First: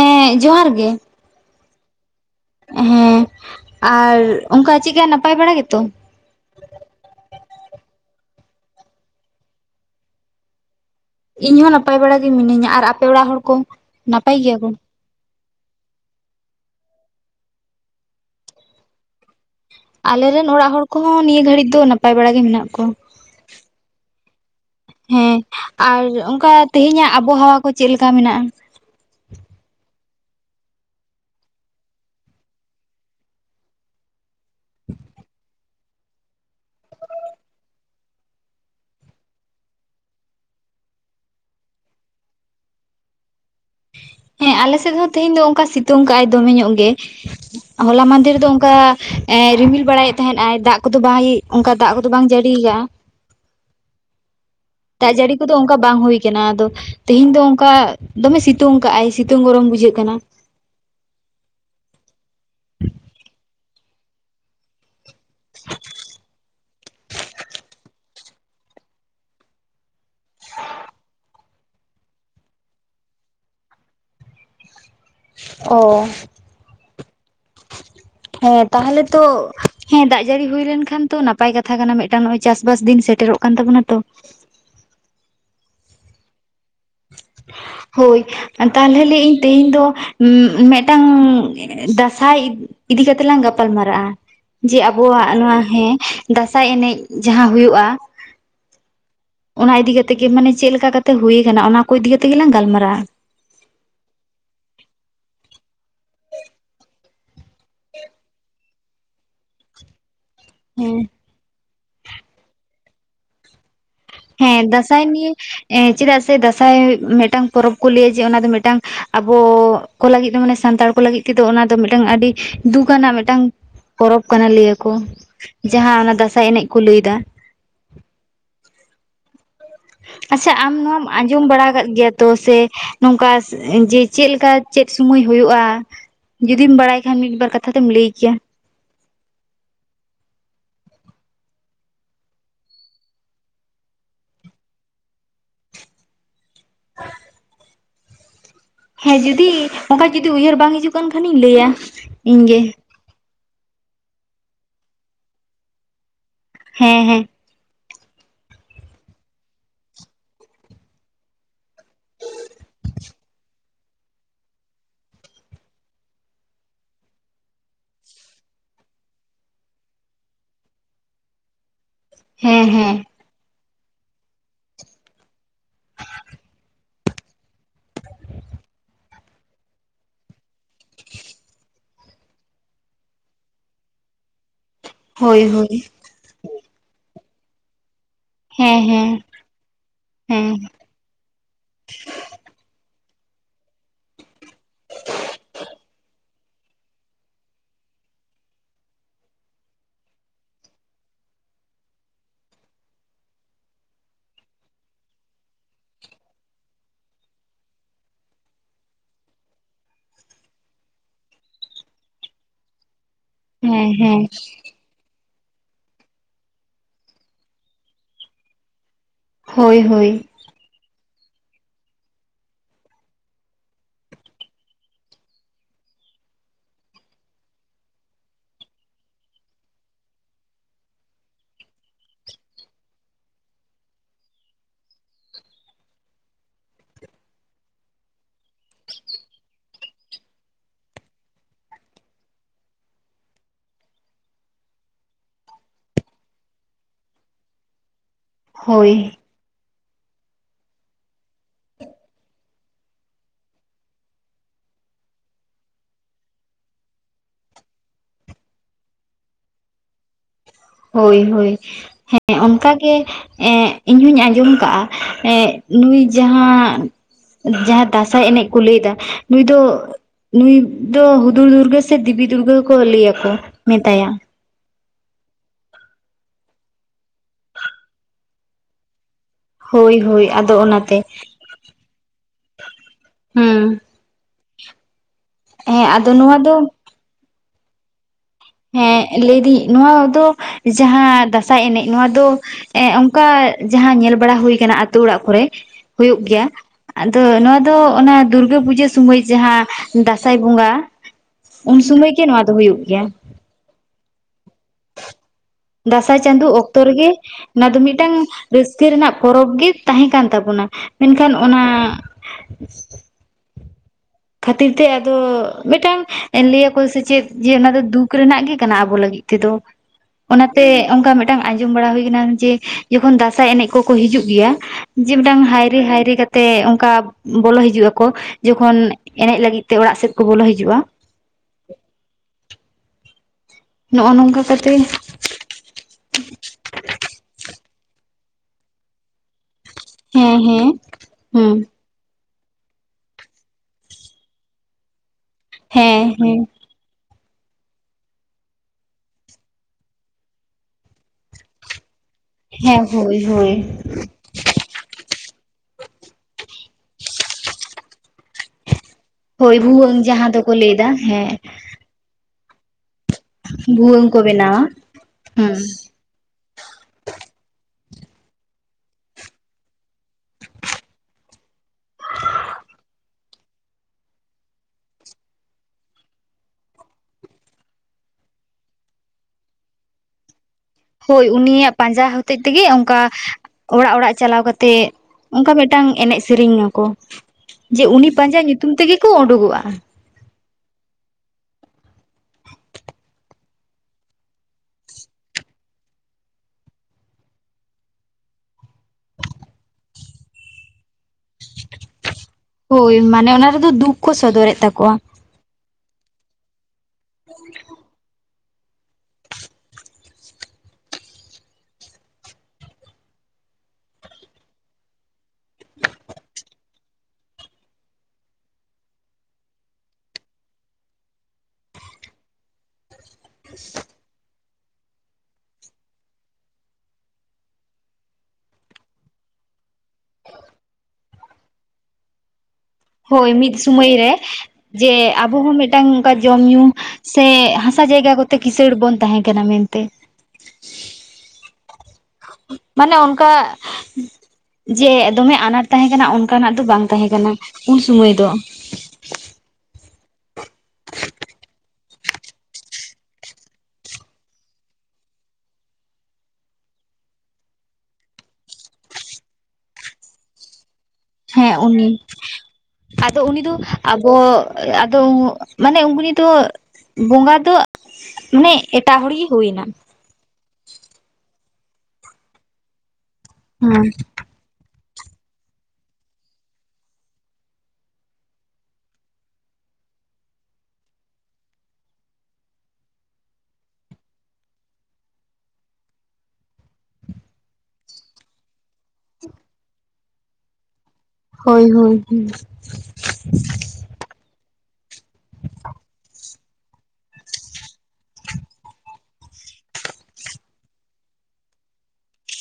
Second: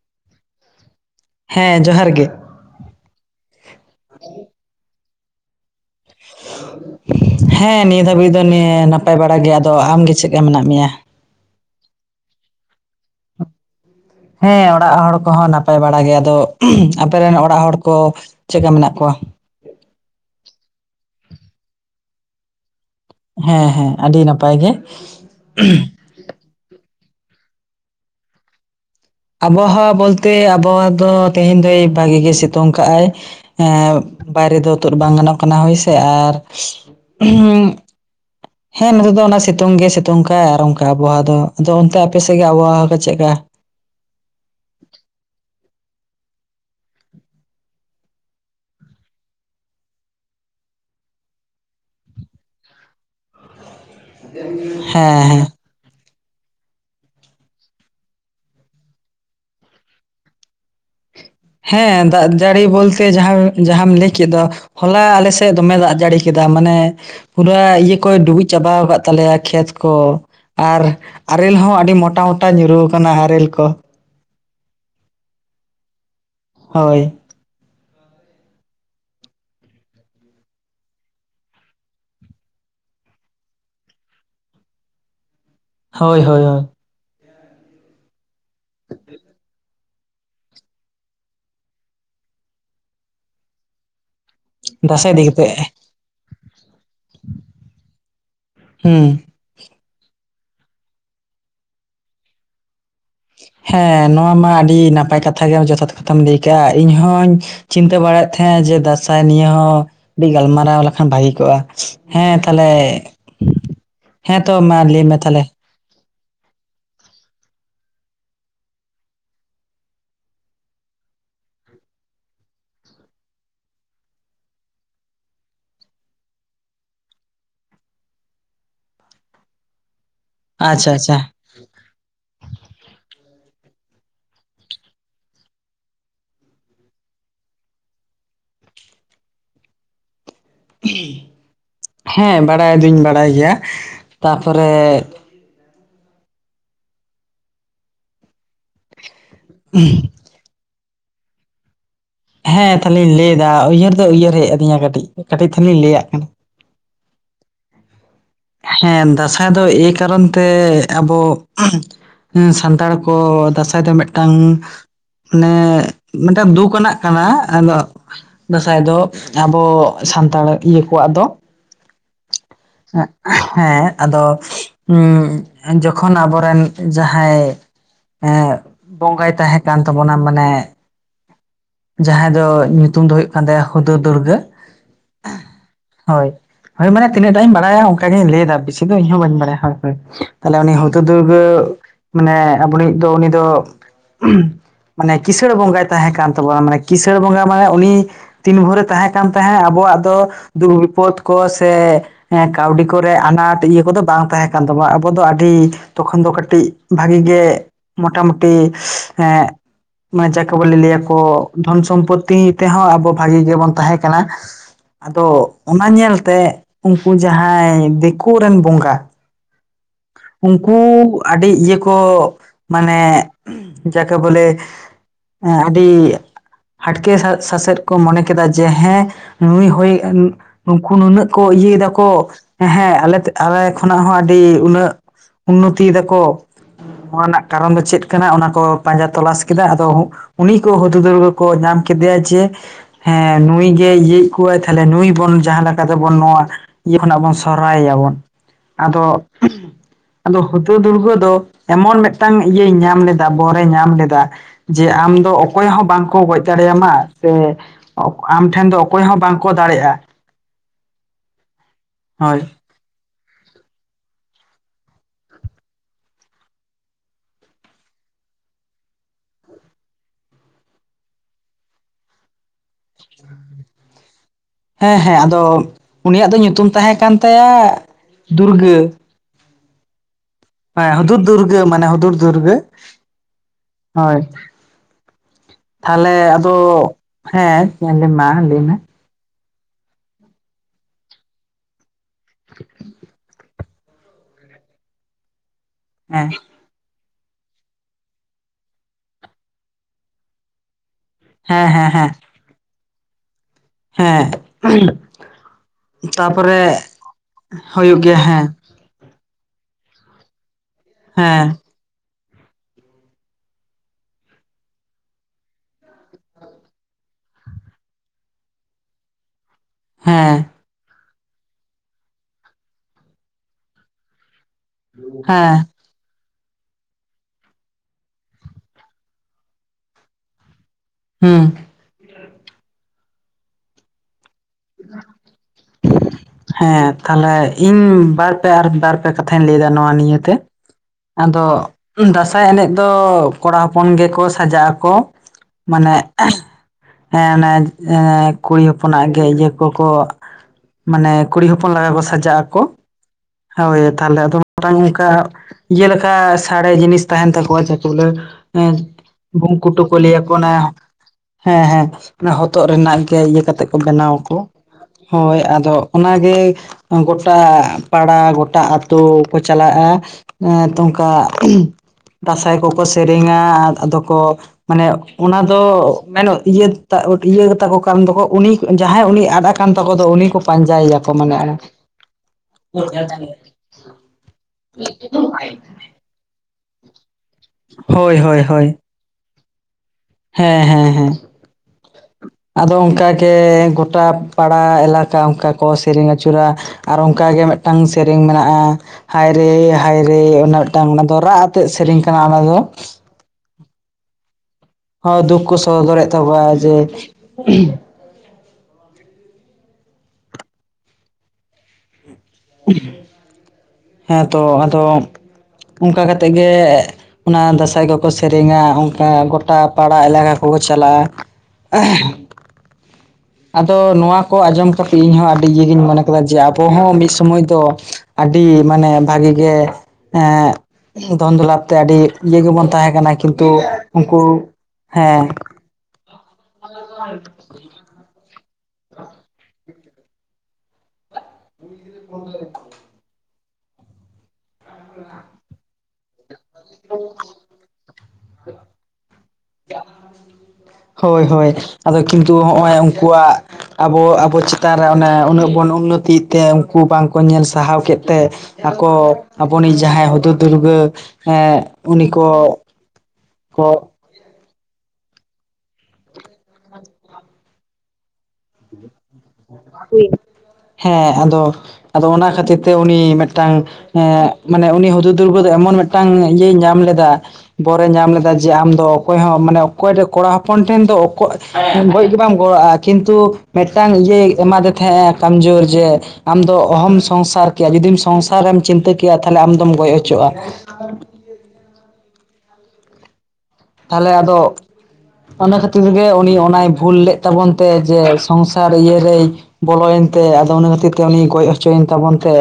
ᱦᱮᱸ ᱡᱚᱦᱟᱨ ᱜᱮ ᱦᱮᱸ ᱡᱚᱦᱟᱨ ᱜᱮ ᱦᱮᱸ ᱟᱨ ᱚᱱᱠᱟ ᱪᱮᱫᱠᱟ ᱱᱟᱯᱟᱭ ᱵᱟᱲᱟ ᱜᱮᱛᱚ? ᱦᱮᱸ ᱱᱤᱭᱟᱹ ᱫᱷᱟᱹᱵᱤᱡ ᱫᱚ ᱱᱤᱭᱟᱹ ᱱᱟᱯᱟᱭ ᱵᱟᱲᱟ ᱜᱮ ᱟᱫᱚ ᱟᱢ ᱜᱮ ᱪᱮᱫ ᱞᱮᱠᱟ ᱢᱮᱱᱟᱜ ᱢᱮᱭᱟ? ᱤᱧ ᱦᱚᱸ ᱱᱟᱯᱟᱭ ᱵᱟᱲᱟ ᱜᱮ ᱢᱤᱱᱟᱹᱧᱟ ᱟᱨ ᱟᱯᱮ ᱚᱲᱟᱜ ᱦᱚᱲ ᱠᱚ? ᱱᱟᱯᱟᱭ ᱜᱮᱭᱟ ᱦᱮᱸ ᱠᱚ ᱚᱲᱟᱜ ᱦᱚᱲ ᱠᱚ ᱦᱚᱸ ᱱᱟᱯᱟᱭ ᱱᱟᱯᱟᱭ ᱵᱟᱲ ᱜᱮ ᱟᱫᱚ, ᱟᱯᱮ ᱨᱮᱱ ᱚᱲᱟᱜ ᱦᱚᱲ ᱠᱚ ᱪᱮᱫ ᱞᱮᱠᱟ ᱢᱮᱱᱟᱜ ᱠᱚᱣᱟ? ᱟᱞᱮ ᱨᱮᱱ ᱚᱲᱟᱜ ᱦᱚᱲ ᱠᱚᱦᱚᱸ ᱱᱤᱭᱟᱹ ᱜᱷᱟᱹᱲᱤᱡ ᱫᱚ ᱱᱟᱯᱟᱭ ᱵᱟᱲᱟ ᱜᱮ ᱢᱮᱱᱟᱜ ᱠᱚᱣᱟ᱾ ᱦᱮᱸ ᱦᱮᱸ ᱟᱹᱰᱤ ᱱᱟᱯᱟᱭ ᱜᱮ᱾ ᱦᱮᱸ ᱟᱨ ᱚᱱᱠᱟ ᱛᱮᱦᱮᱧ ᱟᱜ ᱟᱵᱚᱦᱟᱣᱟ ᱠᱚ ᱪᱮᱫ ᱞᱮᱠᱟ ᱢᱮᱱᱟᱜᱼᱟ? ᱟᱵᱚᱦᱟᱣᱟ ᱵᱚᱞᱛᱮ ᱟᱵᱚᱦᱟ ᱫᱚ ᱛᱮᱦᱤᱧ ᱫᱚᱭ ᱵᱷᱟᱜᱤ ᱜᱮ ᱥᱤᱛᱩᱝ ᱟᱠᱟᱜᱟᱭ᱾ ᱵᱟᱭᱨᱮ ᱫᱚ ᱛᱩᱫ ᱵᱟᱝ ᱜᱟᱱᱚᱜ ᱠᱟᱱᱟ ᱦᱳᱭ ᱥᱮ ᱟᱨ [inaudible] ᱦᱮᱸ ᱱᱚᱛᱮ ᱫᱚ ᱚᱱᱟ ᱥᱤᱛᱩᱝ ᱜᱮ ᱥᱤᱛᱩᱝ ᱟᱠᱜᱟᱭ ᱟᱨ ᱚᱱᱠᱟ ᱟᱵᱚᱦᱟᱣᱟ ᱫᱚ ᱟᱫᱚ ᱚᱱᱛᱮ ᱟᱯᱮ ᱥᱮᱫ ᱜᱮ ᱟᱵᱚᱦᱟᱣᱟ ᱠᱚ ᱪᱮᱫ ᱞᱮᱠᱟ? ᱦᱮᱸ ᱟᱞᱮ ᱥᱮᱫ ᱦᱚᱸ ᱛᱮᱦᱮᱧ ᱫᱚ ᱚᱱᱠᱟ ᱥᱤᱛᱩᱝ ᱠᱟᱜ-ᱟᱭ ᱫᱚᱢᱮ ᱧᱚᱜ ᱜᱮ᱾ ᱦᱚᱞᱟ ᱢᱟᱦᱫᱷᱮᱨ ᱫᱚ ᱚᱱᱠᱟ, ᱮ ᱨᱤᱢᱤᱞ ᱵᱟᱲᱟᱭᱮᱫ ᱛᱟᱦᱮᱸᱫ ᱟᱭ, ᱫᱟᱜ ᱠᱚᱫᱚ ᱵᱟᱭ ᱚᱱᱠᱟ ᱫᱟᱜ ᱠᱚᱫᱚ ᱵᱟᱝ ᱡᱟᱹᱲᱤ ᱟᱭ ᱟ [unintelligible] ᱫᱟᱜ ᱡᱟᱹᱲᱤ ᱠᱚ ᱫᱚ ᱚᱱ ᱚᱱᱠᱟ ᱵᱟᱝ ᱦᱩᱭ ᱟᱠᱟᱱᱟ ᱟᱫᱚ, ᱛᱮᱦᱮᱧ ᱫᱚ ᱚᱱᱠᱟ ᱫᱚᱢᱮ ᱥᱤᱛᱩᱝ ᱟᱠᱟᱜ-ᱟᱭ, ᱥᱤᱛᱩᱝ ᱜᱚᱨᱚᱢ ᱵᱩᱡᱷᱟᱹᱜ ᱠᱟᱱᱟ᱾ ᱦᱮᱸ ᱫᱟᱜ ᱡᱟᱹᱲᱤ ᱵᱚᱞᱛᱮ ᱡᱟᱦᱟᱸ ᱡᱟᱦᱟᱸᱟᱢ ᱞᱟᱹᱭ ᱠᱮᱫ ᱫᱚ ᱦᱚᱞᱟ ᱟᱞᱮ ᱥᱮᱫ ᱫᱚᱢᱮ ᱫᱟᱜ ᱡᱟᱹᱲᱤ ᱠᱮᱫᱟ᱾ ᱢᱟᱱᱮ ᱯᱩᱨᱟ ᱤᱭᱟᱹ ᱠᱚᱭ ᱰᱩᱵᱩᱡ ᱪᱟᱵᱟ ᱟᱠᱟᱫ ᱛᱟᱞᱮ-ᱭᱟ ᱠᱷᱮᱛ ᱠᱚ᱾ ᱟᱨ ᱟᱨᱮᱞ ᱦᱚᱸ ᱟᱹᱰᱤ ᱢᱚᱴᱟ ᱢᱚᱴᱟ ᱧᱩ-ᱨᱩ ᱟᱠᱟᱱᱟ ᱟᱨᱮᱞ ᱠᱚ᱾ ᱚ ᱦᱳᱭ [inaudible] ᱦᱮᱸ ᱛᱟᱦᱚᱞᱮ ᱛᱚ, ᱦᱮᱸ ᱫᱟᱜ ᱡᱟᱹᱲᱤ ᱦᱩᱭ ᱞᱮᱱᱠᱷᱟᱱ ᱛᱚ ᱱᱟᱯᱟᱭ ᱠᱟᱛᱷᱟ ᱠᱟᱱᱟ ᱢᱤᱫᱴᱟᱝ ᱱᱚᱜ ᱚᱭ ᱪᱟᱥ ᱵᱟᱥ ᱫᱤᱱ ᱥᱮᱴᱮᱨᱚᱜ ᱠᱟᱱ ᱛᱟᱵᱚᱱᱟ ᱛᱚ? ᱦᱚᱭ ᱦᱚᱭ ᱦᱚᱭ ᱾ ᱦᱚᱭ ᱛᱟᱦᱮᱞᱮ ᱞᱟᱭᱤᱧ ᱛᱮᱦᱮᱧ ᱫᱚ ᱢᱤᱫᱴᱟᱝ ᱫᱟᱸᱥᱟᱭ ᱤᱫᱤ ᱠᱟᱛᱮᱫ ᱞᱟᱝ ᱜᱟᱯᱟᱞ ᱢᱟᱨᱟᱜ-ᱟ ᱾ ᱡᱮ ᱫᱟᱸᱥᱟᱭ ᱤᱫᱤ ᱟᱵᱚᱣᱟᱜ ᱠᱟᱛᱮ ᱱᱚᱣᱟ ᱦᱮᱸ ᱫᱟᱸᱥᱟᱭ ᱮᱱᱮᱡ ᱡᱟᱦᱟᱸ ᱦᱩᱭᱩᱜ-ᱟ ᱾ ᱦᱩᱸ ᱚᱱᱟ ᱤᱫᱤ ᱠᱟᱛᱮᱜ ᱜᱮ ᱢᱟᱱᱮ ᱪᱮᱫ ᱞᱮᱠᱟ ᱠᱟᱛᱮᱜ ᱦᱩ ᱟᱠᱟᱱᱟ? ᱚᱱᱟ ᱠᱚ ᱤᱫᱤ ᱠᱟᱛᱮᱜ ᱜᱮᱞᱟᱝ ᱜᱟᱞᱢᱟᱨᱟᱜ-ᱟ ᱾ ᱦᱮᱸ ᱱᱚᱣᱟ ᱢᱟ ᱟᱹᱰᱤ ᱱᱟᱯᱟᱭ ᱠᱟᱛᱷᱟ ᱜᱮᱢ ᱡᱚᱛᱷᱟᱛ ᱠᱟᱛᱷᱟᱢ ᱞᱟᱹᱭ ᱠᱟᱜ-ᱟ ᱾ ᱤᱧᱦᱚᱧ ᱪᱤᱱᱛᱟᱹ ᱵᱟᱲᱟᱭᱮᱫ ᱛᱟᱦᱮᱸᱦᱱᱟ ᱡᱮ ᱫᱟᱸᱥᱟᱭ ᱱᱤᱭᱟᱹ ᱦᱚᱸ ᱟᱹᱰᱤ ᱜᱟᱞᱢᱟᱨᱟᱣ ᱦᱮᱸ ᱞᱮᱠᱷᱟᱱ ᱵᱷᱟᱹᱜᱤ ᱠᱚᱜ-ᱟ ᱾ ᱦᱮᱸ ᱛᱟᱦᱮᱞᱮ ᱦᱮᱸᱛᱚᱵᱮ ᱦᱮᱸ ᱢᱟ ᱫᱟᱸᱥᱟᱭ ᱞᱟᱹᱭ ᱢᱮ ᱱᱤᱭᱮ ᱛᱟᱦᱚᱞᱮ ᱾ ᱪᱮᱫᱟᱜ ᱥᱮ ᱫᱟᱸᱥᱟᱭ ᱢᱤᱫᱴᱟᱝ ᱯᱚᱨᱚᱵᱽ ᱠᱚ ᱞᱟᱹᱭᱟ ᱡᱮ ᱚᱱᱟ ᱫᱚ ᱢᱤᱫᱴᱟᱝ ᱟᱵᱚ ᱟᱵᱚ ᱠᱚ ᱞᱟᱹᱜᱤᱫ ᱫᱚ ᱢᱟᱱᱮ ᱥᱟᱱᱛᱟᱲ ᱠᱚ ᱞᱟᱹᱜᱤᱫ ᱛᱮᱫᱚ ᱚᱱᱟ ᱫᱚ ᱢᱤᱫᱴᱟᱝ ᱟᱹᱰᱤ ᱫᱩᱠ ᱟᱱᱟᱜ ᱢᱤᱫᱴᱟᱝ ᱯᱚᱨᱚᱵᱽ ᱠᱟᱱᱟ ᱞᱟᱹᱭᱟᱠᱚ ᱾ ᱡᱟᱦᱟᱸ ᱚᱱᱟ ᱫᱟᱸᱥᱟᱭ ᱮᱱᱮᱡ ᱠᱚ ᱞᱟᱹᱭ ᱮᱫᱟ᱾ ᱟᱪᱪᱷᱟ ᱟᱢ ᱱᱚᱣᱟᱢ ᱟᱸᱡᱚᱢ ᱵᱟᱲᱟ ᱟᱠᱟᱫ ᱜᱮᱭᱟ? ᱛᱚ ᱥᱮ ᱱᱚᱝᱠᱟ ᱡᱮ ᱪᱮᱫ ᱞᱮᱠᱟ ᱪᱮᱫ ᱥᱚᱢᱚᱭ ᱦᱩᱭᱩᱜᱭ-ᱟ? ᱡᱩᱫᱤᱢ ᱵᱟᱲᱟᱭ ᱠᱷᱟᱱ ᱢᱤᱫ ᱵᱟᱨ ᱠᱟᱛᱷᱟ ᱛᱮᱢ ᱞᱟᱹᱭ ᱠᱮᱭᱟ ᱾ ᱦᱮᱸ ᱵᱟᱲᱟᱭ ᱫᱩᱧ ᱵᱟᱲᱟᱭ ᱜᱮᱭᱟ ᱾ ᱛᱟᱯᱚᱨᱮ ᱦᱮᱸ ᱡᱩᱫᱤ ᱚᱱᱠᱟ ᱡᱩᱚᱫᱤ ᱩᱭᱦᱟᱹᱨ ᱵᱟᱝ ᱦᱤᱡᱩᱜ ᱠᱟᱱ ᱠᱷᱟᱱᱤᱧ ᱞᱟᱹᱭᱟ ᱾ ᱦᱮᱸ ᱛᱟᱦᱚᱞᱮᱧ ᱞᱟᱹᱭ ᱮᱫᱟ ᱾ ᱩᱭᱦᱟᱹᱨ ᱫᱚ ᱩᱭᱦᱟᱹᱨ ᱦᱮᱡ ᱟᱹᱫᱤᱧᱟ ᱠᱟᱹᱴᱤᱡ, ᱠᱟᱹᱴᱤᱡ ᱛᱟᱦᱚᱞᱤᱧ ᱞᱟᱹᱭᱟᱜ ᱠᱟᱱᱟ ᱾ ᱦᱮᱸ ᱦᱮᱸ ᱦᱮᱸ ᱫᱟᱸᱥᱟᱭ ᱫᱚ ᱮᱭ ᱠᱟᱨᱚᱱ ᱛᱮ ᱟᱵᱚ ᱮᱸ ᱥᱟᱱᱛᱟᱲ ᱠᱚ ᱫᱟᱸᱥᱟᱭ ᱫᱚ ᱢᱤᱫᱴᱟᱝ ᱢᱟᱱᱮ ᱢᱤᱫᱴᱟᱝ ᱫᱩᱠ ᱟᱱᱟᱜ ᱠᱟᱱᱟ ᱟᱫᱚ ᱫᱟᱥᱟᱭ ᱫᱚ ᱟᱵᱚ ᱥᱟᱱᱛᱟᱲ ᱤᱭᱟᱹ ᱠᱚᱣᱟᱜ ᱫᱚ᱾ ᱦᱮᱸ ᱦᱮᱸ ᱦᱮᱸ ᱟᱫᱚ ᱡᱚᱠᱷᱚᱱ ᱟᱵᱚᱨᱮᱱ ᱡᱟᱦᱟᱸᱭ ᱵᱚᱸᱜᱟᱭ ᱛᱟᱦᱮᱸ ᱠᱟᱱ ᱛᱟᱵᱚᱱᱟ ᱢᱟᱱᱮ ᱡᱟᱦᱟᱸᱭ ᱫᱚ ᱧᱩᱛᱩᱢ ᱫᱚ ᱦᱩᱭᱩᱜᱭ ᱠᱟᱱ ᱛᱟᱭᱟ ᱦᱩᱫᱩᱬ ᱫᱩᱨᱜᱟᱸ᱾ ᱦᱚᱭ ᱦᱚᱭ ᱾ ᱦᱚᱭ ᱦᱚᱭ ᱢᱟᱱᱮ ᱛᱤᱱᱟᱹᱜ ᱜᱟᱱ ᱤᱧ ᱵᱟᱲᱟᱭᱟ ᱚᱱᱠᱟᱜᱤᱧ ᱞᱟᱹᱭ ᱮᱫᱟ᱾ ᱦᱮᱸ ᱵᱮᱥᱤ ᱫᱚ ᱦᱮᱸ ᱤᱧᱦᱚᱸ ᱵᱟᱹᱧ ᱵᱟᱲᱟᱭᱟ ᱦᱚᱭ ᱦᱮ ᱦᱮᱸ ᱾ ᱩᱱᱤ ᱦᱩᱫᱩᱬ ᱫᱩᱨᱜᱟᱹ ᱢᱟᱱᱮ ᱟᱵᱚᱱᱤᱡ ᱫᱚ ᱩᱱᱤ ᱫᱚ ᱢᱟᱱᱮ ᱠᱸᱤᱥᱟᱹᱬ ᱵᱚᱸᱜᱟᱭ ᱛᱟᱦᱮᱸ ᱠᱟᱱ ᱛᱟᱵᱚᱱᱟ ᱾ ᱢᱟᱱᱮ ᱠᱤᱥᱟᱹᱬ ᱵᱚᱸᱜᱟ ᱢᱟᱱᱮ ᱩᱱᱤ ᱛᱤᱱ ᱵᱷᱳᱨᱮ ᱛᱟᱦᱮᱸ ᱠᱟᱱ ᱛᱟᱦᱮᱸᱫ ᱟᱵᱚᱣᱟᱜ ᱫᱚ ᱫᱩᱠ ᱵᱤᱯᱚᱫ ᱠᱚ ᱥᱮ ᱦᱮᱸ ᱠᱟᱹᱣᱰᱤ ᱠᱚᱨᱮᱜ ᱟᱱᱟᱴ ᱤᱭᱟᱹ ᱠᱚᱫᱚ ᱵᱟᱝ ᱛᱟᱦᱮᱸ ᱠᱟᱱ ᱛᱟᱵᱚ ᱾ ᱟᱵᱚ ᱫᱚ ᱟᱹᱰᱤ ᱛᱚᱠᱷᱚᱱ ᱫᱚ ᱠᱟᱹᱴᱤᱡ ᱵᱷᱟᱹᱜᱤ ᱜᱮ ᱢᱚᱴᱟ-ᱢᱩᱴᱤ ᱮᱸ ᱢᱟᱱᱮ ᱡᱟᱠᱮᱵᱚᱞᱮ ᱞᱟᱹᱭᱟᱠᱚ ᱫᱷᱚᱱ ᱥᱚᱢᱯᱚᱛᱤ ᱛᱮᱦᱚᱸ ᱟᱵᱚ ᱵᱷᱟᱹᱜᱤ ᱜᱮᱵᱚᱱ ᱦᱮᱸ ᱛᱟᱦᱮᱸ ᱦᱮᱸ ᱠᱟᱱᱟ ᱾ ᱟᱫᱚ ᱚᱱᱟ ᱧᱮᱞᱛᱮ ᱩᱱᱠᱩ ᱡᱟᱦᱟᱸᱭ ᱫᱤᱠᱩ ᱨᱮᱱ ᱵᱚᱸᱜᱟ ᱦᱟᱭ ᱦᱚᱭ ᱾ ᱩᱱᱠᱩ ᱟᱹᱰᱤ ᱤᱭᱟᱹ ᱠᱚ ᱢᱟᱱᱮ ᱡᱟᱠᱮ ᱵᱚᱞᱮ ᱟᱹᱰᱤ ᱦᱟᱹᱴᱠᱮ ᱥᱟᱥᱮᱛ ᱠᱚ ᱢᱚᱱᱮ ᱠᱮᱫᱟ ᱡᱮ ᱦᱮᱸ ᱱᱩᱭ ᱦᱩᱭ ᱱᱩᱠᱩ ᱱᱩᱱᱟᱹᱜ ᱠᱚ ᱤᱭᱟᱹᱭ ᱫᱟᱠᱚᱸ ᱦᱮᱸ ᱟᱞᱮ ᱟᱞᱮ ᱠᱷᱚᱱᱟᱜ ᱦᱚᱸ ᱟᱹᱰᱤ ᱩᱱᱟᱹᱜ ᱩᱱᱱᱚᱛᱤᱭ ᱫᱟᱠᱚ ᱾ ᱱᱚᱣᱟ ᱨᱮᱱᱟᱜ ᱠᱟᱨᱚᱱ ᱫᱚ ᱪᱮᱫ ᱠᱟᱱᱟ ᱚᱱᱟ ᱠᱚ ᱯᱟᱸᱡᱟ ᱛᱚᱞᱟᱥ ᱠᱮᱫᱟ᱾ ᱟᱫᱚ ᱩᱱᱤ ᱠᱚ ᱦᱩᱫᱩᱲ ᱫᱩᱨᱜᱟᱹ ᱠᱚ ᱧᱟᱢ ᱠᱮᱫᱮᱭᱟ ᱡᱮ ᱦᱮᱸ ᱱᱩᱭ ᱜᱮ ᱤᱭᱟᱹᱮᱫ ᱠᱚᱣᱟᱭ ᱛᱟᱦᱞᱮ ᱱᱩᱭ ᱵᱚᱱ ᱡᱟᱦᱟᱸ ᱞᱮᱠᱟ ᱛᱮᱵᱚᱱ ᱱᱚᱣᱟ ᱤᱭᱟᱹ ᱠᱷᱚᱱᱟᱜ ᱵᱚᱱ ᱥᱚᱨᱟᱣ ᱮᱭᱟ ᱵᱚᱱ ᱟᱫᱚ ᱦᱳᱭ ᱟᱫᱚ ᱦᱩᱫᱩᱲ ᱫᱩᱨᱜᱟᱹ ᱫᱚ ᱮᱢᱚᱱ ᱢᱤᱫᱴᱟᱝ ᱤᱭᱟᱹᱭ ᱧᱟᱢ ᱞᱮᱫᱟ ᱵᱚᱨᱮ ᱧᱟᱢ ᱞᱮᱫᱟ ᱾ ᱡᱮ ᱟᱢ ᱫᱚ ᱚᱠᱚᱭ ᱦᱚᱸ ᱵᱟᱝᱠᱚ ᱜᱚᱡ ᱫᱟᱲᱮᱭᱟᱢᱟ ᱥᱮ ᱟᱢᱴᱷᱮᱱ ᱫᱚ ᱚᱠᱚᱭ ᱦᱚᱸ ᱵᱟᱝᱠᱚ ᱫᱟᱲᱮᱼᱟ᱾ ᱦᱳᱭ ᱦᱳᱭ ᱦᱮᱸ ᱦᱳᱭ ᱚᱱᱠᱟ ᱜᱮ ᱮᱸᱼᱼ ᱤᱧ ᱦᱚᱧ ᱟᱸᱡᱚᱢᱠᱟᱼᱟ ᱮᱸ ᱱᱩᱭ ᱡᱟᱦᱟᱸᱼᱼ ᱡᱟᱦᱟᱸ ᱫᱟᱸᱥᱟᱭ ᱮᱱᱮᱡ ᱠᱚ ᱞᱮᱹᱭᱫᱟ ᱱᱩᱭ ᱫᱚᱼᱼ ᱱᱩᱭ ᱫᱚ ᱦᱩᱫᱩᱨ ᱫᱩᱨᱜᱟᱹ ᱥᱮ ᱫᱮᱵᱤ ᱫᱩᱨᱜᱟᱹ ᱠᱚ ᱞᱟᱹᱭᱼᱟ ᱠᱚ ᱢᱮᱛᱟᱭᱟ᱾ ᱦᱮᱸ ᱦᱮᱸ ᱟᱫᱚ ᱩᱱᱤᱭᱟᱜ ᱫᱚ ᱧᱩᱛᱩᱢ ᱛᱟᱦᱮᱸ ᱠᱟᱱ ᱛᱟᱭᱟ ᱫᱩᱨᱜᱟᱹ ᱦᱳᱭ ᱦᱳᱭ ᱟᱨ ᱦᱮᱸ ᱦᱩᱫᱩᱨ ᱫᱩᱨᱜᱟᱹ ᱢᱟᱱᱮ ᱦᱩᱫᱩᱨ ᱫᱩᱨᱜᱟᱹ ᱦᱩᱸ ᱦᱳᱭ᱾ ᱦᱮᱸ ᱛᱟᱦᱚᱞᱮ ᱱᱚᱣᱟ ᱟᱫᱚ ᱫᱚ ᱦᱮᱸ ᱢᱟ ᱞᱟᱹᱭ ᱢᱮ? ᱮᱸ ᱞᱟᱹᱭᱫᱤᱧ ᱱᱚᱣᱟ ᱫᱚ ᱡᱟᱦᱟᱸ ᱫᱟᱸᱥᱟᱭ ᱮᱱᱮᱡ ᱱᱚᱣᱟ ᱫᱚ ᱮᱸ ᱚᱱᱠᱟᱼᱼ ᱡᱟᱦᱟᱸ ᱧᱮᱞ ᱵᱟᱲᱟ ᱦᱩᱭᱠᱟᱱᱟ ᱟᱹᱛᱩ ᱚᱲᱟᱜ ᱠᱚᱨᱮ ᱦᱩᱭᱩᱜ ᱦᱮᱸ ᱜᱮᱭᱟ᱾ ᱟᱫᱚ ᱱᱚᱣᱟ ᱫᱚ ᱚᱱᱟ ᱫᱩᱨᱜᱟᱹ ᱯᱩᱡᱟᱹ ᱥᱩᱢᱟᱹᱭ ᱡᱟᱦᱟᱸ ᱫᱟᱸᱥᱟᱭ ᱵᱚᱸᱜᱟ ᱦᱮᱸ ᱩᱱ ᱦᱮᱸ ᱥᱩᱢᱟᱹᱭ ᱜᱮ ᱱᱚᱣᱟ ᱫᱚ ᱦᱩᱭᱩᱜ ᱜᱮᱭᱟ᱾ ᱦᱮᱸ᱾ ᱦᱮᱸ ᱫᱟᱸᱥᱟᱭ ᱪᱟᱸᱫᱳ ᱛᱟᱯᱚᱨᱮ ᱚᱠᱛᱚ ᱨᱮᱜᱮ ᱚᱱᱟ ᱫᱚ ᱦᱩᱭᱩᱜ ᱢᱤᱫᱴᱟᱝ ᱜᱮᱭᱟ ᱦᱮᱸ ᱨᱟᱹᱥᱠᱟᱹᱼᱼ ᱨᱟᱹᱥᱠᱟᱹ ᱨᱮᱱᱟᱜ ᱯᱚᱨᱚᱵᱽ ᱜᱮ ᱛᱟᱦᱮᱸ ᱠᱟᱱ ᱛᱟᱵᱚᱱᱟ ᱢᱮᱱᱠᱷᱟᱱ ᱦᱮᱸ ᱚᱱᱟᱼᱼ ᱠᱷᱟᱹᱛᱤᱨ ᱛᱮ ᱟᱫᱚ ᱢᱤᱫᱴᱟᱝ ᱞᱟᱹᱭᱟᱠᱚ ᱥᱮ ᱪᱮᱫ ᱡᱮ ᱚᱱᱟ ᱫᱚ ᱫᱩᱠ ᱨᱮᱱᱟᱜ ᱜᱮ ᱠᱟᱱᱟ ᱟᱵᱚ ᱞᱟᱹᱜᱤᱫ ᱛᱮᱫᱚ ᱦᱮᱸ ᱛᱮ ᱚᱱᱠᱟ ᱢᱤᱫᱴᱟᱝ ᱟᱸᱡᱚᱢ ᱵᱟᱲᱟ ᱦᱩᱭ ᱟᱠᱟᱱᱟ ᱡᱮ ᱡᱚᱠᱷᱚᱱ ᱫᱟᱥᱟᱸᱭ ᱮᱱᱮᱡ ᱠᱚᱠᱚ ᱦᱤᱡᱩᱜ ᱜᱮᱭᱟ᱾ ᱡᱮ ᱢᱤᱫᱴᱟᱝ ᱦᱮᱸ ᱦᱟᱭᱨᱮ ᱦᱟᱭᱨᱮ ᱠᱟᱛᱮ ᱚᱱᱠᱟ ᱵᱚᱞᱚ ᱦᱤᱡᱩᱜᱼᱟᱠᱚ ᱡᱚᱠᱷᱚᱱ᱾ ᱮᱱᱮᱡ ᱞᱟᱹᱜᱤᱫ ᱛᱮ ᱚᱲᱟᱜ ᱥᱮᱫ ᱠᱚ ᱵᱚᱞᱚ ᱦᱤᱡᱩᱜᱼᱟ᱾ ᱦᱮᱸ ᱱᱚᱜᱼᱚ ᱱᱚᱝᱠᱟ ᱠᱟᱛᱮᱼᱼ ᱦᱮᱸ ᱛᱟᱦᱞᱮ ᱤᱧ ᱵᱟᱨ ᱯᱮ ᱟᱨ ᱵᱟᱨᱯᱮ ᱠᱟᱛᱷᱟᱧ ᱞᱟᱹᱭ ᱫᱟ ᱱᱚᱣᱟ ᱱᱤᱭᱟᱹᱛᱮ ᱦᱮᱸ ᱦᱮᱸ ᱟᱫᱚᱼᱼ ᱦᱩᱸ ᱫᱟᱸᱥᱟᱭ ᱮᱱᱮᱡ ᱫᱚ ᱠᱚᱲᱟ ᱦᱚᱯᱚᱱ ᱜᱮᱠᱚ ᱥᱟᱡᱟᱜ ᱟᱠᱚ ᱢᱟᱱᱮᱼᱼ ᱦᱮᱸ ᱦᱮᱸ ᱦᱮᱸ ᱚᱱᱮ ᱠᱩᱲᱤ ᱦᱚᱯᱚᱱᱟᱜ ᱜᱮ ᱤᱭᱟᱹ ᱠᱚᱠᱚ ᱢᱟᱱᱮ ᱠᱩᱲᱤ ᱦᱚᱯᱚᱱ ᱞᱮᱠᱟ ᱠᱚ ᱥᱟᱡᱟᱜ ᱟᱠᱚ᱾ ᱦᱮᱸ ᱦᱳᱭ ᱦᱳᱭ ᱛᱟᱦᱚᱞᱮ ᱟᱫᱚ ᱢᱤᱫᱴᱟᱝ ᱚᱝᱠᱟᱼᱼ ᱤᱭᱹᱞᱮᱠᱟ ᱥᱟᱲᱮ ᱡᱤᱱᱤᱥ ᱛᱟᱦᱮᱱ ᱛᱟᱠᱚᱣᱟ ᱡᱟ ᱠᱮ ᱵᱚᱞᱮ ᱮᱸᱼᱼ ᱦᱳᱭ ᱵᱩᱝᱠᱩᱴᱩ ᱠᱚ ᱵᱷᱩᱣᱟᱹᱝ ᱡᱟᱦᱟᱸ ᱞᱟᱹᱭᱟᱠᱚ ᱚᱱᱟ ᱫᱚᱠᱚ ᱞᱟᱹᱭᱫᱟ ᱦᱮᱸ ᱦᱮᱸ ᱚᱱᱟ ᱦᱚᱛᱚᱫ ᱨᱮᱱᱟᱜ ᱜᱮ ᱤᱭᱟᱹ ᱠᱟᱛᱮ ᱠᱚ ᱵᱷᱩᱣᱟᱹᱝ ᱵᱮᱱᱟᱣᱟᱠᱚ ᱵᱮᱱᱟᱣᱟ ᱦᱳᱭ ᱦᱩᱸ ᱟᱫᱚ ᱚᱱᱟᱜᱮ ᱜᱚᱴᱟᱼᱼ ᱯᱟᱲᱟ ᱜᱚᱴᱟ ᱟᱛᱳ ᱠᱚ ᱪᱟᱞᱟᱜᱼᱟ ᱮᱸ ᱛᱚ ᱚᱝᱠᱟ ᱫᱟᱸᱥᱟᱭ ᱠᱚᱠᱚ ᱥᱮᱨᱮᱧᱟ ᱟᱫᱚ ᱠᱚ ᱢᱟᱱᱮ ᱚᱱᱟ ᱫᱚ ᱢᱮᱱᱚᱜ ᱤᱭᱟᱹ ᱤᱭᱟᱹᱛᱟᱠᱚ ᱠᱟᱨᱚᱱ ᱫᱚᱠᱚ ᱩᱱᱤ ᱡᱟᱦᱟᱸᱭ ᱩᱱᱤ ᱟᱫ ᱟᱠᱟᱱ ᱛᱟᱠᱚ ᱫᱚ ᱩᱱᱤ ᱠᱚ ᱯᱟᱸᱪᱟᱭᱼᱼ ᱦᱳᱭ ᱩᱱᱤᱭᱟᱜ ᱯᱟᱸᱡᱟ ᱦᱚᱛᱮᱡ ᱛᱮᱜᱮ ᱚᱱᱠᱟ ᱚᱲᱟᱜ ᱚᱲᱟᱜ ᱪᱟᱞᱟᱣ ᱠᱟᱛᱮᱜᱼᱼ ᱚᱱᱠᱟ ᱢᱤᱫᱴᱟᱝ ᱮᱱᱮᱡ ᱥᱮᱨᱮᱧᱟᱠᱚ, ᱡᱮ ᱩᱱᱤ ᱦᱳᱭ ᱯᱟᱸᱡᱟ ᱦᱳᱭ ᱦᱳᱭ ᱧᱩᱛᱩᱢ ᱛᱮᱜᱮ ᱠᱚ ᱩᱰᱩᱠᱚᱜᱼᱟ᱾ ᱦᱮᱸ ᱦᱮᱸ ᱦᱮᱸ᱾ ᱟᱫᱚ ᱚᱱᱠᱟᱟᱜᱮ ᱜᱚᱴᱟ ᱯᱟᱲᱟ ᱮᱞᱟᱠᱟ ᱚᱱᱠᱟ ᱠᱚ ᱥᱮᱨᱮᱧ ᱟᱹᱪᱩᱨᱟ᱾ ᱟᱨ ᱚᱱᱠᱟᱟᱜ ᱜᱮ ᱢᱤᱫᱴᱟᱝ ᱥᱮᱨᱮᱧ ᱢᱮᱱᱟᱜᱼᱟ ᱦᱟᱭ ᱨᱮᱻ ᱦᱟᱭ ᱨᱮᱻᱩᱱᱟᱹᱜᱼᱼ ᱢᱤᱫᱴᱟᱝ ᱟᱫᱚ ᱨᱟᱜ ᱟᱛᱮᱜ ᱥᱮᱨᱮᱧ ᱠᱟᱱᱟ ᱚᱱᱟ ᱫᱚ ᱦᱳᱭ ᱢᱟᱱᱮ ᱚᱱᱟ ᱨᱮᱫᱚ ᱫᱩᱠ ᱠᱚ ᱥᱚᱫᱚᱨᱮᱫ ᱛᱟᱠᱚᱣᱟ᱾ ᱫᱩᱠ ᱠᱚ ᱥᱚᱫᱚᱨᱮᱫ ᱛᱟᱠᱚᱣᱟ ᱡᱮ ᱦᱮᱸᱛᱚ ᱟᱫᱚ ᱚᱱᱠᱟ ᱠᱟᱛᱮ ᱜᱮ ᱚᱱᱟ ᱫᱟᱸᱥᱟᱭ ᱫᱚ ᱠᱚᱠᱚ ᱥᱮᱨᱮᱧᱟ ᱚᱱᱠᱟ ᱜᱚᱴᱟ ᱯᱟᱲᱟ ᱮᱞᱟᱠᱟ ᱠᱚᱠᱚ ᱪᱟᱞᱟᱜᱼᱟ᱾ ᱮᱸ [unintelligible] ᱟᱫᱚ ᱱᱚᱣᱟ ᱠᱚ ᱟᱸᱡᱚᱢ ᱠᱟᱛᱮ ᱤᱧᱦᱚ ᱟᱹᱰᱤ ᱤᱧ ᱢᱚᱱᱮ ᱠᱟᱫᱟ ᱡᱮ ᱟᱵᱚᱚᱸ ᱢᱤᱫ ᱥᱚᱢᱚᱭ ᱫᱚ? ᱟᱹᱰᱤ ᱢᱟᱱᱮ ᱵᱷᱟᱜᱮ ᱜᱮ ᱫᱷᱚᱱ ᱫᱚᱞᱟᱯ ᱛᱮ ᱟᱹᱰᱤᱼᱼ ᱤᱭᱟᱹ ᱜᱮᱵᱚᱱ ᱛᱟᱦᱮᱸ ᱠᱟᱱᱟ ᱦᱳᱭ ᱠᱤᱱᱛᱩ ᱢᱤᱫ ᱥᱩᱢᱟᱹᱭ ᱨᱮ ᱩᱱᱠᱩ ᱡᱮ ᱦᱮᱸ᱾ ᱟᱵᱚ ᱦᱚᱸ ᱢᱤᱫᱴᱟᱝ ᱚᱱᱠᱟ ᱡᱚᱢ ᱧᱩ ᱥᱮ ᱦᱟᱥᱟ ᱡᱟᱭᱜᱟ ᱠᱚᱛᱮ ᱠᱤᱥᱟᱹᱬ ᱵᱚᱱ ᱛᱟᱦᱮᱸ ᱠᱟᱱᱟ ᱢᱮᱱᱛᱮ᱾ [unintelligible] ᱢᱟᱱᱮ ᱚᱱᱠᱟᱼᱼ ᱡᱮ ᱫᱚᱢᱮ ᱟᱱᱟᱴ ᱛᱟᱦᱮᱸ ᱠᱟᱱᱟ ᱚᱱᱠᱟᱱᱟᱜ ᱫᱚ ᱵᱟᱝ ᱛᱟᱦᱮᱸ ᱠᱟᱱᱟ ᱩᱱ ᱥᱩᱢᱟᱹᱭ ᱫᱚ᱾ ᱦᱳᱭ ᱦᱳᱭ ᱟᱫᱚ ᱠᱤᱱᱛᱩ ᱦᱚᱸᱜᱼᱚᱭ ᱩᱱᱠᱩᱣᱟᱜ᱾ ᱟᱵᱚ ᱟᱵᱚ ᱪᱮᱛᱟᱱ ᱨᱮ ᱚᱱᱮ ᱩᱱᱟᱹᱜ ᱵᱚᱱ ᱩᱱᱱᱚᱛᱤᱭᱮᱜ ᱛᱮ ᱩᱱᱠᱩ ᱵᱟᱝᱠᱚ ᱧᱮᱞ ᱥᱟᱦᱟᱣ ᱠᱮᱫ ᱛᱮᱼᱼ ᱟᱠᱚ ᱟᱵᱮᱱᱤᱡ ᱡᱟᱦᱟᱸᱭ ᱦᱩᱫᱩᱲ ᱫᱩᱨᱜᱟᱹ ᱩᱱᱤ ᱠᱚᱼᱼ ᱟᱫᱚ ᱩᱱᱤ ᱫᱚ ᱟᱵ ᱼᱼ ᱟᱫᱚ ᱢᱟᱱᱮ ᱩᱱ ᱫᱚ ᱵᱚᱸᱜᱟ ᱫᱚᱼᱼ ᱢᱟᱱᱮ ᱮᱴᱟᱜ ᱦᱚᱲᱤᱡᱼᱼ ᱦᱮᱸ ᱟᱫᱚ ᱟᱫᱚ ᱚᱱᱟ ᱠᱷᱟᱹᱛᱤᱨ ᱛᱮ ᱩᱱᱤ ᱢᱤᱫᱴᱟᱝ ᱦᱮᱸ ᱮᱻ ᱼᱼ ᱢᱟᱱᱮ ᱩᱱᱤ ᱦᱩᱫᱩᱲ ᱫᱩᱨᱜᱟᱹ ᱫᱚ ᱮᱢᱚᱱ ᱢᱤᱫᱴᱟᱝ ᱤᱭᱟᱹᱭ ᱧᱟᱢ ᱞᱮᱫᱟ᱾ ᱵᱚᱨᱮ ᱧᱟᱢ ᱞᱮᱫᱟ ᱡᱮ ᱟᱢᱫᱚ ᱚᱠᱚᱭ ᱦᱚᱸ, ᱢᱟᱱᱮ ᱚᱠᱚᱭ ᱴᱷᱮᱱ ᱠᱚᱲᱟ ᱦᱚᱯᱚᱱ ᱴᱷᱮᱱ ᱫᱚ ᱚᱠᱚᱼᱼ ᱜᱚᱡ ᱜᱮ ᱵᱟᱢ ᱜᱚᱲᱚᱜᱼᱟ, ᱠᱤᱱᱛᱩ ᱢᱤᱫᱴᱟᱝᱼᱼ ᱮᱢᱟᱫᱮ ᱛᱟᱦᱮᱸ ᱮ ᱠᱚᱢᱡᱳᱨ ᱡᱮ ᱟᱢ ᱫᱚ ᱚᱦᱚᱢ ᱥᱚᱝᱥᱟᱨ ᱠᱮᱭᱟ ᱡᱩᱫᱤᱢ ᱼᱼ ᱥᱚᱝᱥᱟᱨᱮᱢ ᱪᱤᱱᱛᱟᱹ ᱠᱮᱭᱟ ᱛᱟᱦᱞᱮ ᱟᱢ ᱫᱚᱢ ᱜᱚᱡ ᱦᱚᱪᱚᱜᱼᱟ᱾ ᱦᱳᱭ ᱦᱳᱭ᱾ ᱛᱟᱦᱚᱞᱮ ᱟᱫᱚ ᱚᱱᱟ ᱠᱷᱟᱹᱛᱤᱨ ᱜᱮ ᱩᱱᱤ ᱚᱱᱟᱭᱼᱼ ᱵᱷᱩᱞ ᱞᱮᱫ ᱛᱟᱵᱚᱱ ᱛᱮ ᱡᱮ ᱥᱚᱝᱥᱟᱨ ᱤᱭᱟᱹᱨᱮᱭᱼᱼ ᱵᱚᱞᱚᱭᱮᱱ ᱛᱮ ᱟᱫᱚ ᱚᱱᱟ ᱠᱷᱟᱹᱛᱤᱨ ᱛᱮ ᱩᱱᱤ ᱜᱚᱡ ᱦᱚᱪᱚᱭᱮᱱ ᱛᱟᱵᱚᱱ ᱛᱮᱼᱼ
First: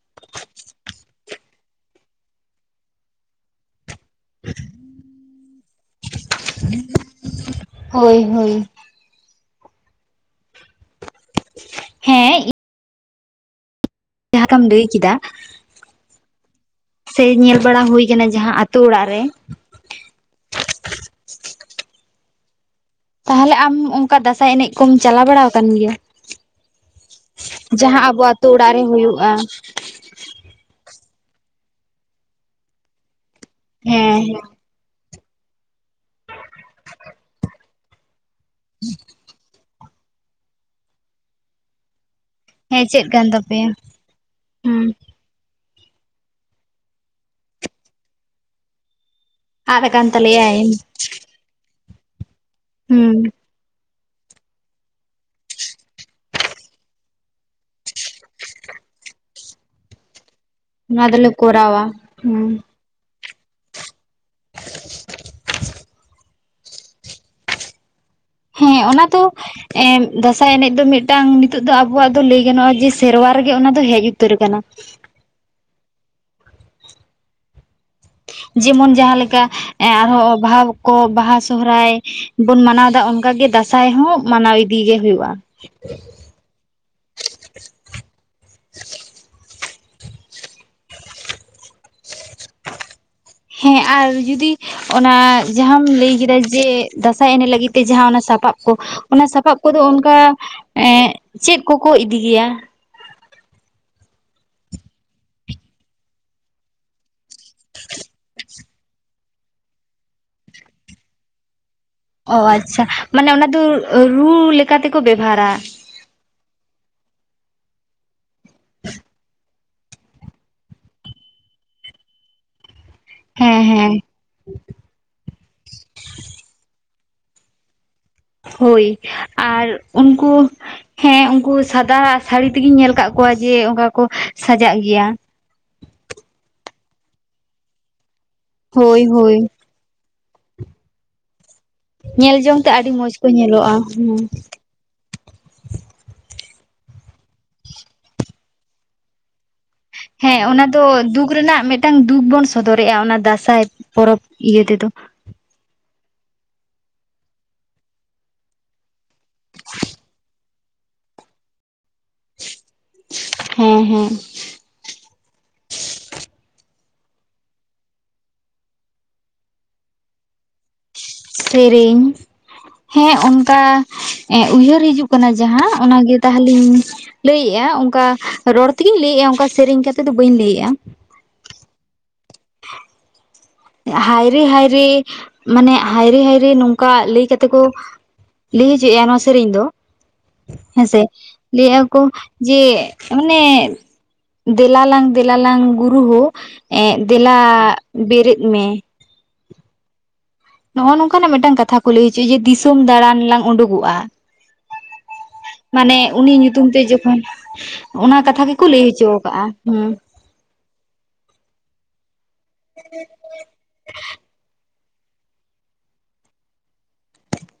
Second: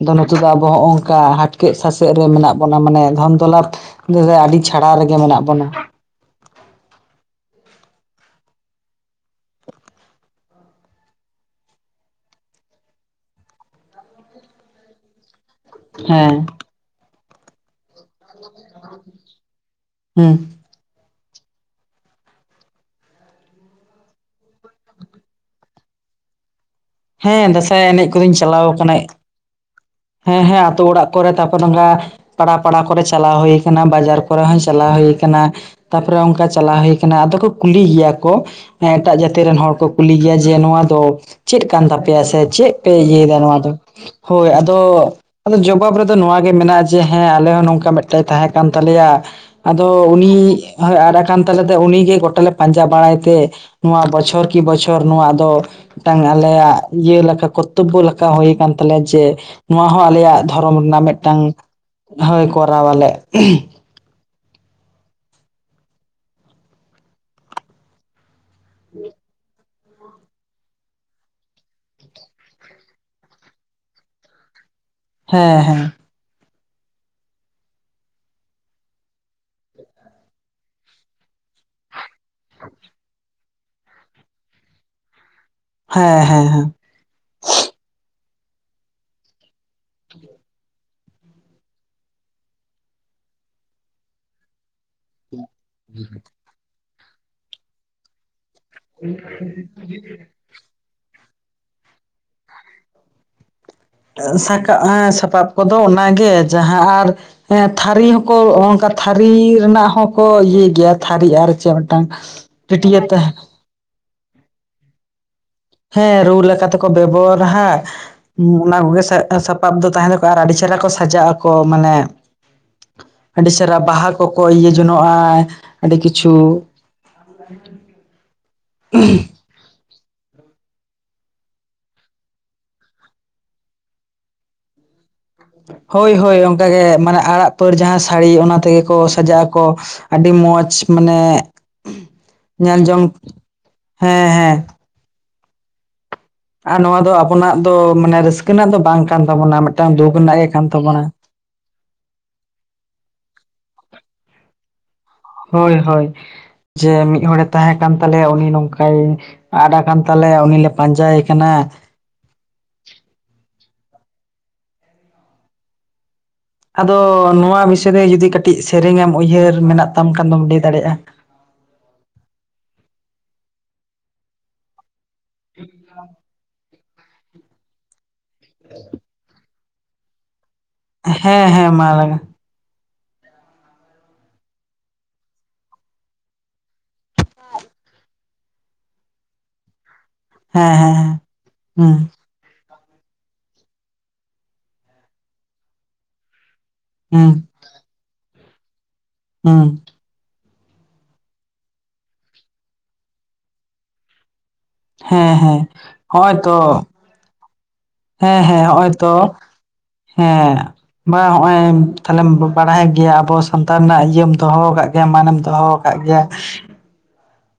ᱟᱫᱚ ᱱᱤᱛᱚᱜ ᱫᱚ ᱟᱵᱚ ᱦᱚᱸᱜᱼᱚ ᱱᱚᱝᱠᱟ ᱦᱴᱠᱮᱛ ᱥᱟᱥᱮᱛ ᱨᱮ ᱢᱮᱱᱟᱜ ᱵᱚᱱᱟ ᱢᱟᱱᱮ ᱫᱷᱚᱱ ᱫᱚᱞᱟᱛᱼᱼ [unintelligible] ᱟᱹᱰᱤ ᱪᱷᱟᱲᱟ ᱨᱮᱜᱮ ᱢᱮᱱᱟᱜ ᱵᱚᱱᱟ᱾ ᱦᱳᱭ ᱦᱳᱭ᱾ ᱦᱮᱸ᱾ ᱡᱟᱦᱟᱸ ᱞᱮᱠᱟᱢ ᱞᱟᱹᱭ ᱠᱤᱫᱟ᱾ ᱦᱮᱸ᱾ ᱥᱮ ᱧᱮᱞ ᱵᱟᱲᱟ ᱦᱩᱭ ᱟᱠᱟᱱᱟ ᱡᱟᱦᱟᱸ ᱟᱛᱳ ᱚᱲᱟᱜ ᱨᱮᱼᱼ ᱦᱩᱸ᱾ ᱛᱟᱦᱞᱮ ᱟᱢ ᱚᱱᱠᱟ ᱫᱟᱸᱥᱟᱭ ᱮᱱᱮᱡ ᱠᱚᱢ ᱪᱟᱞᱟᱣ ᱵᱟᱲᱟᱣ ᱠᱟᱱ ᱜᱮᱭᱟ? ᱦᱮᱸ ᱫᱟᱸᱥᱟᱭ ᱡᱟᱦᱟᱸ ᱮᱱᱮᱡ ᱟᱵᱚ ᱠᱚᱫᱚᱧ ᱟᱛᱳ ᱪᱟᱞᱟᱣ ᱚᱲᱟᱜ ᱨᱮ ᱠᱟᱱᱟ ᱦᱩᱭᱩᱜᱼᱟ᱾ ᱦᱮᱸ ᱦᱮᱸ ᱟᱛᱳ ᱚᱲᱟᱜ ᱠᱚᱨᱮ ᱛᱟᱨᱯᱚᱨᱮ ᱱᱚᱝᱠᱟ ᱯᱟᱲᱟ ᱯᱟᱲᱟ ᱠᱚᱨᱮ ᱪᱟᱞᱟᱣ ᱦᱩᱭ ᱟᱠᱟᱱᱟ ᱦᱮᱸ ᱵᱟᱡᱟᱨ ᱠᱚᱨᱮ ᱦᱚᱸ᱾ ᱪᱟᱞᱟᱣ ᱦᱩᱭ ᱠᱟᱱᱟ ᱛᱟᱯᱚᱨᱮ ᱚᱱᱠᱟ ᱪᱟᱞᱟᱣ ᱦᱩᱭ ᱟᱠᱟᱱᱟ, ᱟᱫᱚ ᱠᱚ ᱠᱩᱞᱤ ᱜᱮᱭᱟ ᱠᱚ᱾ ᱦᱮᱸ ᱮᱴᱟᱜ ᱡᱟᱹᱛᱤ ᱨᱮᱱ ᱦᱚᱲ ᱠᱚ ᱠᱩᱞᱤ ᱜᱮᱭᱟ ᱡᱮ ᱱᱚᱣᱟ ᱫᱚ ᱪᱮᱫ ᱠᱟᱱ ᱛᱟᱯᱮᱭᱟ ᱥᱮᱼᱼ ᱪᱮᱫ ᱦᱮᱸ ᱯᱮ ᱤᱭᱟ. ᱠᱟᱱ ᱭᱫᱟ ᱛᱟᱯᱮᱭᱟ ᱱᱚᱣᱟᱫᱚ? ᱦᱩᱸ ᱟᱫᱚ ᱡᱚᱵᱟᱵ ᱨᱮᱫᱚ ᱱᱚᱣᱟᱜᱮ ᱢᱮᱱᱟᱜᱼᱟ ᱡᱮ ᱦᱮᱸ ᱟᱞᱮ ᱦᱚᱸ ᱱᱚᱝᱠᱟ ᱢᱤᱫᱴᱮᱱ ᱛᱟᱦᱮᱸ ᱠᱟᱱ ᱛᱟᱞᱮᱭᱟ᱾ ᱟᱫ ᱟᱫᱚ ᱟᱠᱟᱱ ᱛᱟᱞᱮᱭᱟᱭ ᱩᱱᱤᱭ ᱟᱱ ᱠᱟᱱ ᱛᱟᱞᱮᱛᱮ ᱩᱱᱤ ᱜᱮ ᱜᱚᱴᱟᱞᱮ ᱯᱟᱸᱡᱟ ᱦᱩᱸ ᱵᱟᱲᱟᱭ ᱛᱮ ᱱᱚᱣᱟ ᱵᱚᱪᱷᱚᱨ ᱠᱤ ᱵᱚᱪᱷᱚᱨ ᱱᱚᱣᱟ ᱫᱚ ᱢᱤᱫᱴᱟᱝ ᱟᱞᱮᱭᱟᱜ ᱤᱭᱟᱹ ᱞᱮᱠᱟ ᱠᱚᱛᱛᱚᱵᱵᱚ ᱞᱮᱠᱟ ᱦᱩᱭ ᱠᱟᱱ ᱛᱟᱞᱮᱭᱟ ᱡᱮ ᱱᱚᱣᱟ ᱦᱚᱸ ᱟᱞᱮᱭᱟᱜ ᱫᱷᱚᱨᱚᱢ ᱨᱮᱱᱟᱜ ᱱᱚᱣᱟ ᱫᱚᱞᱮ ᱢᱤᱫᱴᱟᱝ ᱠᱚᱨᱟᱣᱟ ᱦᱳᱭ ᱦᱩᱸ ᱠᱚᱨᱟᱣᱟᱞᱮ [unintelligible] ᱦᱮᱸ ᱚᱱᱟ ᱫᱚ ᱮ ᱫᱟᱸᱥᱟᱭ ᱮᱱᱮᱡ ᱫᱚ ᱢᱤᱫᱴᱟᱝ ᱱᱤᱛᱚᱜ ᱫᱚ ᱟᱵᱚᱣᱟᱜ ᱫᱚ ᱞᱟᱹᱭ ᱜᱟᱱᱚᱜᱼᱟ ᱡᱮ, ᱥᱮᱨᱣᱟ ᱨᱮᱜᱮ ᱚᱱᱟ ᱫᱚ ᱦᱮᱡ ᱩᱛᱟᱹᱨ ᱟᱠᱟᱱᱟ᱾ ᱦᱮᱸ ᱦᱮᱸ᱾ ᱡᱮᱢᱚᱱ ᱡᱟᱦᱟᱸᱮᱠᱟ ᱮᱸ ᱟᱨᱦᱚᱸ ᱚᱵᱷᱟᱵ ᱠᱚ ᱵᱟᱦᱟ, ᱥᱚᱦᱨᱟᱭ, ᱵᱩᱱ ᱢᱟᱱᱟᱣᱮᱫᱟ, ᱚᱱᱠᱟᱜᱮ ᱫᱟᱸᱥᱟᱭ ᱦᱚᱸ ᱢᱟᱱᱟᱣ ᱤᱫᱤ ᱜᱤ ᱦᱩᱭᱩᱜᱼᱟ᱾ ᱦᱮᱸ ᱦᱮᱸ ᱦᱮᱸ᱾ ᱦᱮᱸ ᱟᱨ ᱡᱩᱫᱤ ᱚᱱᱟ ᱡᱟᱦᱟᱸᱟᱢ ᱞᱟᱹᱭ ᱠᱮᱫᱟ ᱡᱮ ᱫᱟᱸᱥᱟᱭ ᱮᱱᱮᱡ ᱞᱟᱹᱜᱤᱫ ᱛᱮ ᱡᱟᱦᱟᱸ ᱚᱱᱟ ᱥᱟᱯᱟᱵ ᱠᱚ, ᱚᱱᱟ ᱥᱟᱯᱟᱵ ᱠᱚᱫᱚ ᱚᱱᱠᱟ ᱮᱸᱜ ᱪᱮᱫ ᱠᱚ ᱠᱚ ᱤᱫᱤ ᱜᱮᱭᱟ? ᱟᱸᱥᱟ ᱠᱟᱜ ᱢᱮ ᱥᱟᱯᱟᱵ ᱠᱚᱫᱚ ᱚᱱᱟᱜᱮ ᱡᱟᱦᱟᱸ ᱟᱨ ᱦᱮᱸ ᱛᱷᱟᱹᱨᱤ ᱦᱚᱸ ᱠᱚ ᱚᱝᱠᱟ ᱛᱷᱟᱹᱨᱤ ᱨᱮᱱᱟᱜ ᱦᱚᱸᱠᱚ ᱤᱭᱟᱹᱭ ᱜᱮᱭᱟ, ᱛᱷᱟᱹᱨᱤ ᱟᱨ ᱪᱮᱫ ᱢᱤᱫᱴᱟᱝ ᱚ, ᱟᱪᱪᱷᱟ ᱴᱟᱹᱴᱭᱟᱹ ᱛᱮ ᱢᱟᱱᱮ ᱚᱱᱟ ᱫᱚ ᱨᱩ ᱛᱮᱠᱚ ᱵᱮᱵᱷᱟᱨᱟ ᱦᱮᱸ ᱨᱩ ᱞᱮᱠᱟ ᱛᱮᱠᱚ ᱵᱮᱵᱷᱟᱨᱟ ᱦᱟᱸᱜ ᱦᱩᱸ, ᱚᱱᱟ ᱠᱚᱜᱮ ᱥᱟ ᱥᱟᱯᱟᱵ ᱫᱚ ᱛᱟᱦᱮᱸ ᱛᱚᱠᱚᱣᱟ ᱟᱨ ᱟᱹᱰᱤ ᱪᱮᱦᱨᱟ ᱠᱚ ᱥᱟᱡᱟᱜ ᱟᱠᱚ, ᱢᱟᱱᱮ ᱟᱹᱰᱤ ᱦᱮᱸ ᱪᱮᱨᱦᱟ ᱦᱮᱸ ᱵᱟᱦᱟ ᱠᱚᱠᱚ ᱤᱭᱟᱹ ᱡᱚᱱᱚᱜᱼᱟ ᱾ ᱟᱹᱰᱤ ᱠᱤᱪᱷᱩ [unintelligible] ᱦᱳᱭ ᱟᱨ ᱩᱱᱠᱩ ᱦᱮᱸ, ᱩᱱᱠᱩ ᱥᱟᱫᱟ ᱟᱜ ᱥᱟᱹᱲᱤ ᱛᱮᱜᱮᱧ ᱧᱮᱞ ᱟᱠᱟᱜ ᱠᱚᱣᱟ, ᱡᱮ ᱚᱝᱠᱟ ᱠᱚ ᱥᱟᱡᱟᱜ ᱜᱮᱭᱟ ᱾ ᱦᱳᱭ ᱦᱳᱭ ᱚᱝᱠᱟ ᱜᱮ, ᱢᱟᱱᱮ ᱟᱨᱟᱜ ᱯᱟᱹᱲ ᱡᱟᱦᱟᱸ ᱥᱟᱹᱲᱤ, ᱚᱱᱟ ᱛᱮᱜᱮ ᱠᱚ ᱦᱳᱭ ᱦᱳᱭ ᱥᱟᱡᱟᱜ ᱟᱠᱚ ᱾ ᱟᱹᱰᱤ ᱢᱚᱡᱽ ᱢᱟᱱᱮ ᱧᱮᱞᱡᱚᱝ ᱛᱮ ᱧᱮᱞ ᱟᱹᱰᱤ ᱡᱚᱝ ᱢᱚᱸᱡᱽ ᱠᱚ ᱧᱮᱞᱚᱜᱼᱟ, ᱦᱩᱸ᱾ ᱦᱮᱸ ᱦᱮᱸ ᱟᱨ ᱱᱚᱣᱟ ᱫᱚ ᱟᱵᱚᱱᱟᱜ ᱫᱚ ᱢᱟᱱᱮ ᱨᱟᱹᱥᱠᱟᱹ ᱨᱮᱱᱟᱜ ᱫᱚ ᱵᱟᱝ ᱠᱟᱱ ᱛᱟᱵᱚᱱᱟ, ᱢᱮᱴ ᱦᱮᱸ, ᱚᱱᱟ ᱫᱚ ᱫᱩᱠ ᱨᱮᱱᱟᱜ ᱢᱤᱫᱴᱟᱝ ᱫᱩᱠ ᱵᱚᱱ ᱥᱚᱫᱚᱨᱮᱜᱼᱟ, ᱚᱱᱟ ᱫᱟᱸᱥᱟᱭ ᱯᱚᱨᱚᱵᱽ ᱤᱭᱟᱹ ᱛᱮᱫᱚ ᱾ ᱦᱳᱭ ᱦᱳᱭ, ᱡᱮ ᱢᱤᱫ ᱦᱚᱲ ᱮ ᱛᱟᱦᱮᱸ ᱠᱟᱱ ᱛᱟᱞᱮᱭᱟ, ᱩᱱᱤ ᱱᱚᱝᱠᱟᱭ ᱟᱫ ᱟᱠᱟᱱ ᱛᱟᱞᱮᱭᱟ, ᱩᱱᱤ ᱞᱮ ᱯᱟᱸᱡᱟᱭᱮ ᱠᱟᱱᱟ ᱾ ᱦᱮᱸ ᱦᱮᱸ ᱾ ᱟᱫᱚ ᱱᱚᱣᱟ ᱵᱤᱥᱚᱭ ᱨᱮ ᱡᱩᱫᱤ ᱠᱟᱹᱴᱤᱡ ᱥᱮᱨᱮᱧ ᱮᱢ ᱩᱭᱦᱟᱹᱨ ᱢᱮᱱᱟᱜ ᱛᱟᱢ ᱠᱷᱟᱱ ᱫᱚᱢ, ᱞᱟᱹᱭ ᱫᱟᱲᱮᱭᱟᱜᱼᱟ ᱾ ᱥᱮᱨᱮᱧ, ᱦᱮᱸ ᱚᱱᱠᱟ ᱮᱸ ᱩᱭᱦᱟᱹᱨ ᱦᱤᱡᱩᱜ ᱠᱟᱱᱟ ᱡᱟᱦᱟᱸ ᱚᱱᱟᱜᱮ ᱛᱟ ᱦᱞᱤᱧ ᱞᱟᱹᱭᱮᱫᱼᱟ, ᱚᱝᱠᱟ ᱨᱚᱲ ᱛᱮᱜᱮᱧ ᱞᱟᱹᱭᱮᱫᱼᱟ, ᱚᱝᱠᱟ ᱥᱮᱨᱮᱧ ᱠᱟᱛᱮᱫ ᱫᱚ ᱵᱟᱹᱧ ᱞᱟᱹᱭᱮᱫᱼᱟ ᱾ ᱦᱮᱸ ᱦᱮᱸ, ᱢᱟ ᱞᱟᱹᱭ ᱢᱮ ᱾ ᱦᱟᱭᱨᱮ ᱦᱟᱭᱨᱮ, ᱢᱟᱱᱮ ᱦᱟᱭᱨᱮ ᱦᱟᱭᱨᱮ ᱱᱚᱝᱠᱟ ᱞᱟᱹᱭ ᱠᱟᱛᱮ ᱠᱚ ᱞᱟᱹᱭ ᱦᱚᱪᱚᱭᱮᱜᱼᱟ ᱱᱚᱣᱟ ᱥᱮᱨᱮᱧ ᱫᱚ ᱦᱮᱸ ᱦᱮᱸ ᱦᱮᱸᱥᱮ, ᱦᱮᱸ, ᱞᱟᱹᱭᱮᱫᱼᱟ ᱦᱩᱸ ᱠᱚ ᱡᱮ, ᱚᱱᱮ ᱫᱮᱞᱟᱞᱟᱝ ᱫᱮᱞᱟᱞᱟᱝ ᱜᱩᱨᱩ ᱦᱳ ᱮᱸᱜ ᱦᱩᱸ ᱫᱮᱞᱟ ᱵᱮᱨᱮᱫ ᱢᱮ ᱦᱚᱸ ᱾ ᱱᱚᱜᱼᱚ ᱱᱚᱝᱠᱟᱱᱟᱜ ᱢᱤᱫᱴᱟᱝ ᱠᱟᱛᱷᱟ ᱠᱚ ᱞᱟᱹᱭ ᱦᱚᱪᱚᱭᱟ ᱡᱮ, ᱫᱤᱥᱚᱢ ᱫᱟᱬᱟᱱ ᱞᱟᱝ ᱩᱰᱩᱠᱚᱜᱼᱟ ᱾ ᱦᱮᱸ ᱦᱮᱸ ᱢᱟᱱᱮ ᱩᱱᱤ ᱦᱚᱜᱼᱚᱭ ᱛᱚ ᱧᱩᱛᱩᱢ ᱛᱮ ᱡᱚᱠᱷᱚᱱ ᱚᱱᱟ ᱦᱮᱸ ᱠᱟᱛᱷᱟ ᱦᱮᱸ ᱜᱮᱠᱚ ᱞᱟᱹᱭ ᱦᱚᱜᱼᱚᱭ ᱦᱚᱪᱚ ᱛᱚ ᱟᱠᱟᱜᱼᱟ, ᱦᱩᱸ᱾ ᱦᱮᱸ, ᱵᱟᱦ ᱦᱚᱜᱼᱚᱭ ᱛᱟᱦᱞᱮᱢ ᱵᱟᱲᱟᱭ ᱜᱮᱭᱟ ᱟᱵᱚ ᱥᱟᱱᱛᱟᱱ ᱨᱮᱱᱟᱜ ᱤᱭᱟᱹᱢ ᱫᱚᱦᱚ ᱟᱠᱟᱜ ᱜᱮᱭᱟ ᱢᱟᱱᱮᱢ ᱫᱚᱦᱚ ᱟᱠᱟᱜ ᱜᱮᱭᱟ᱾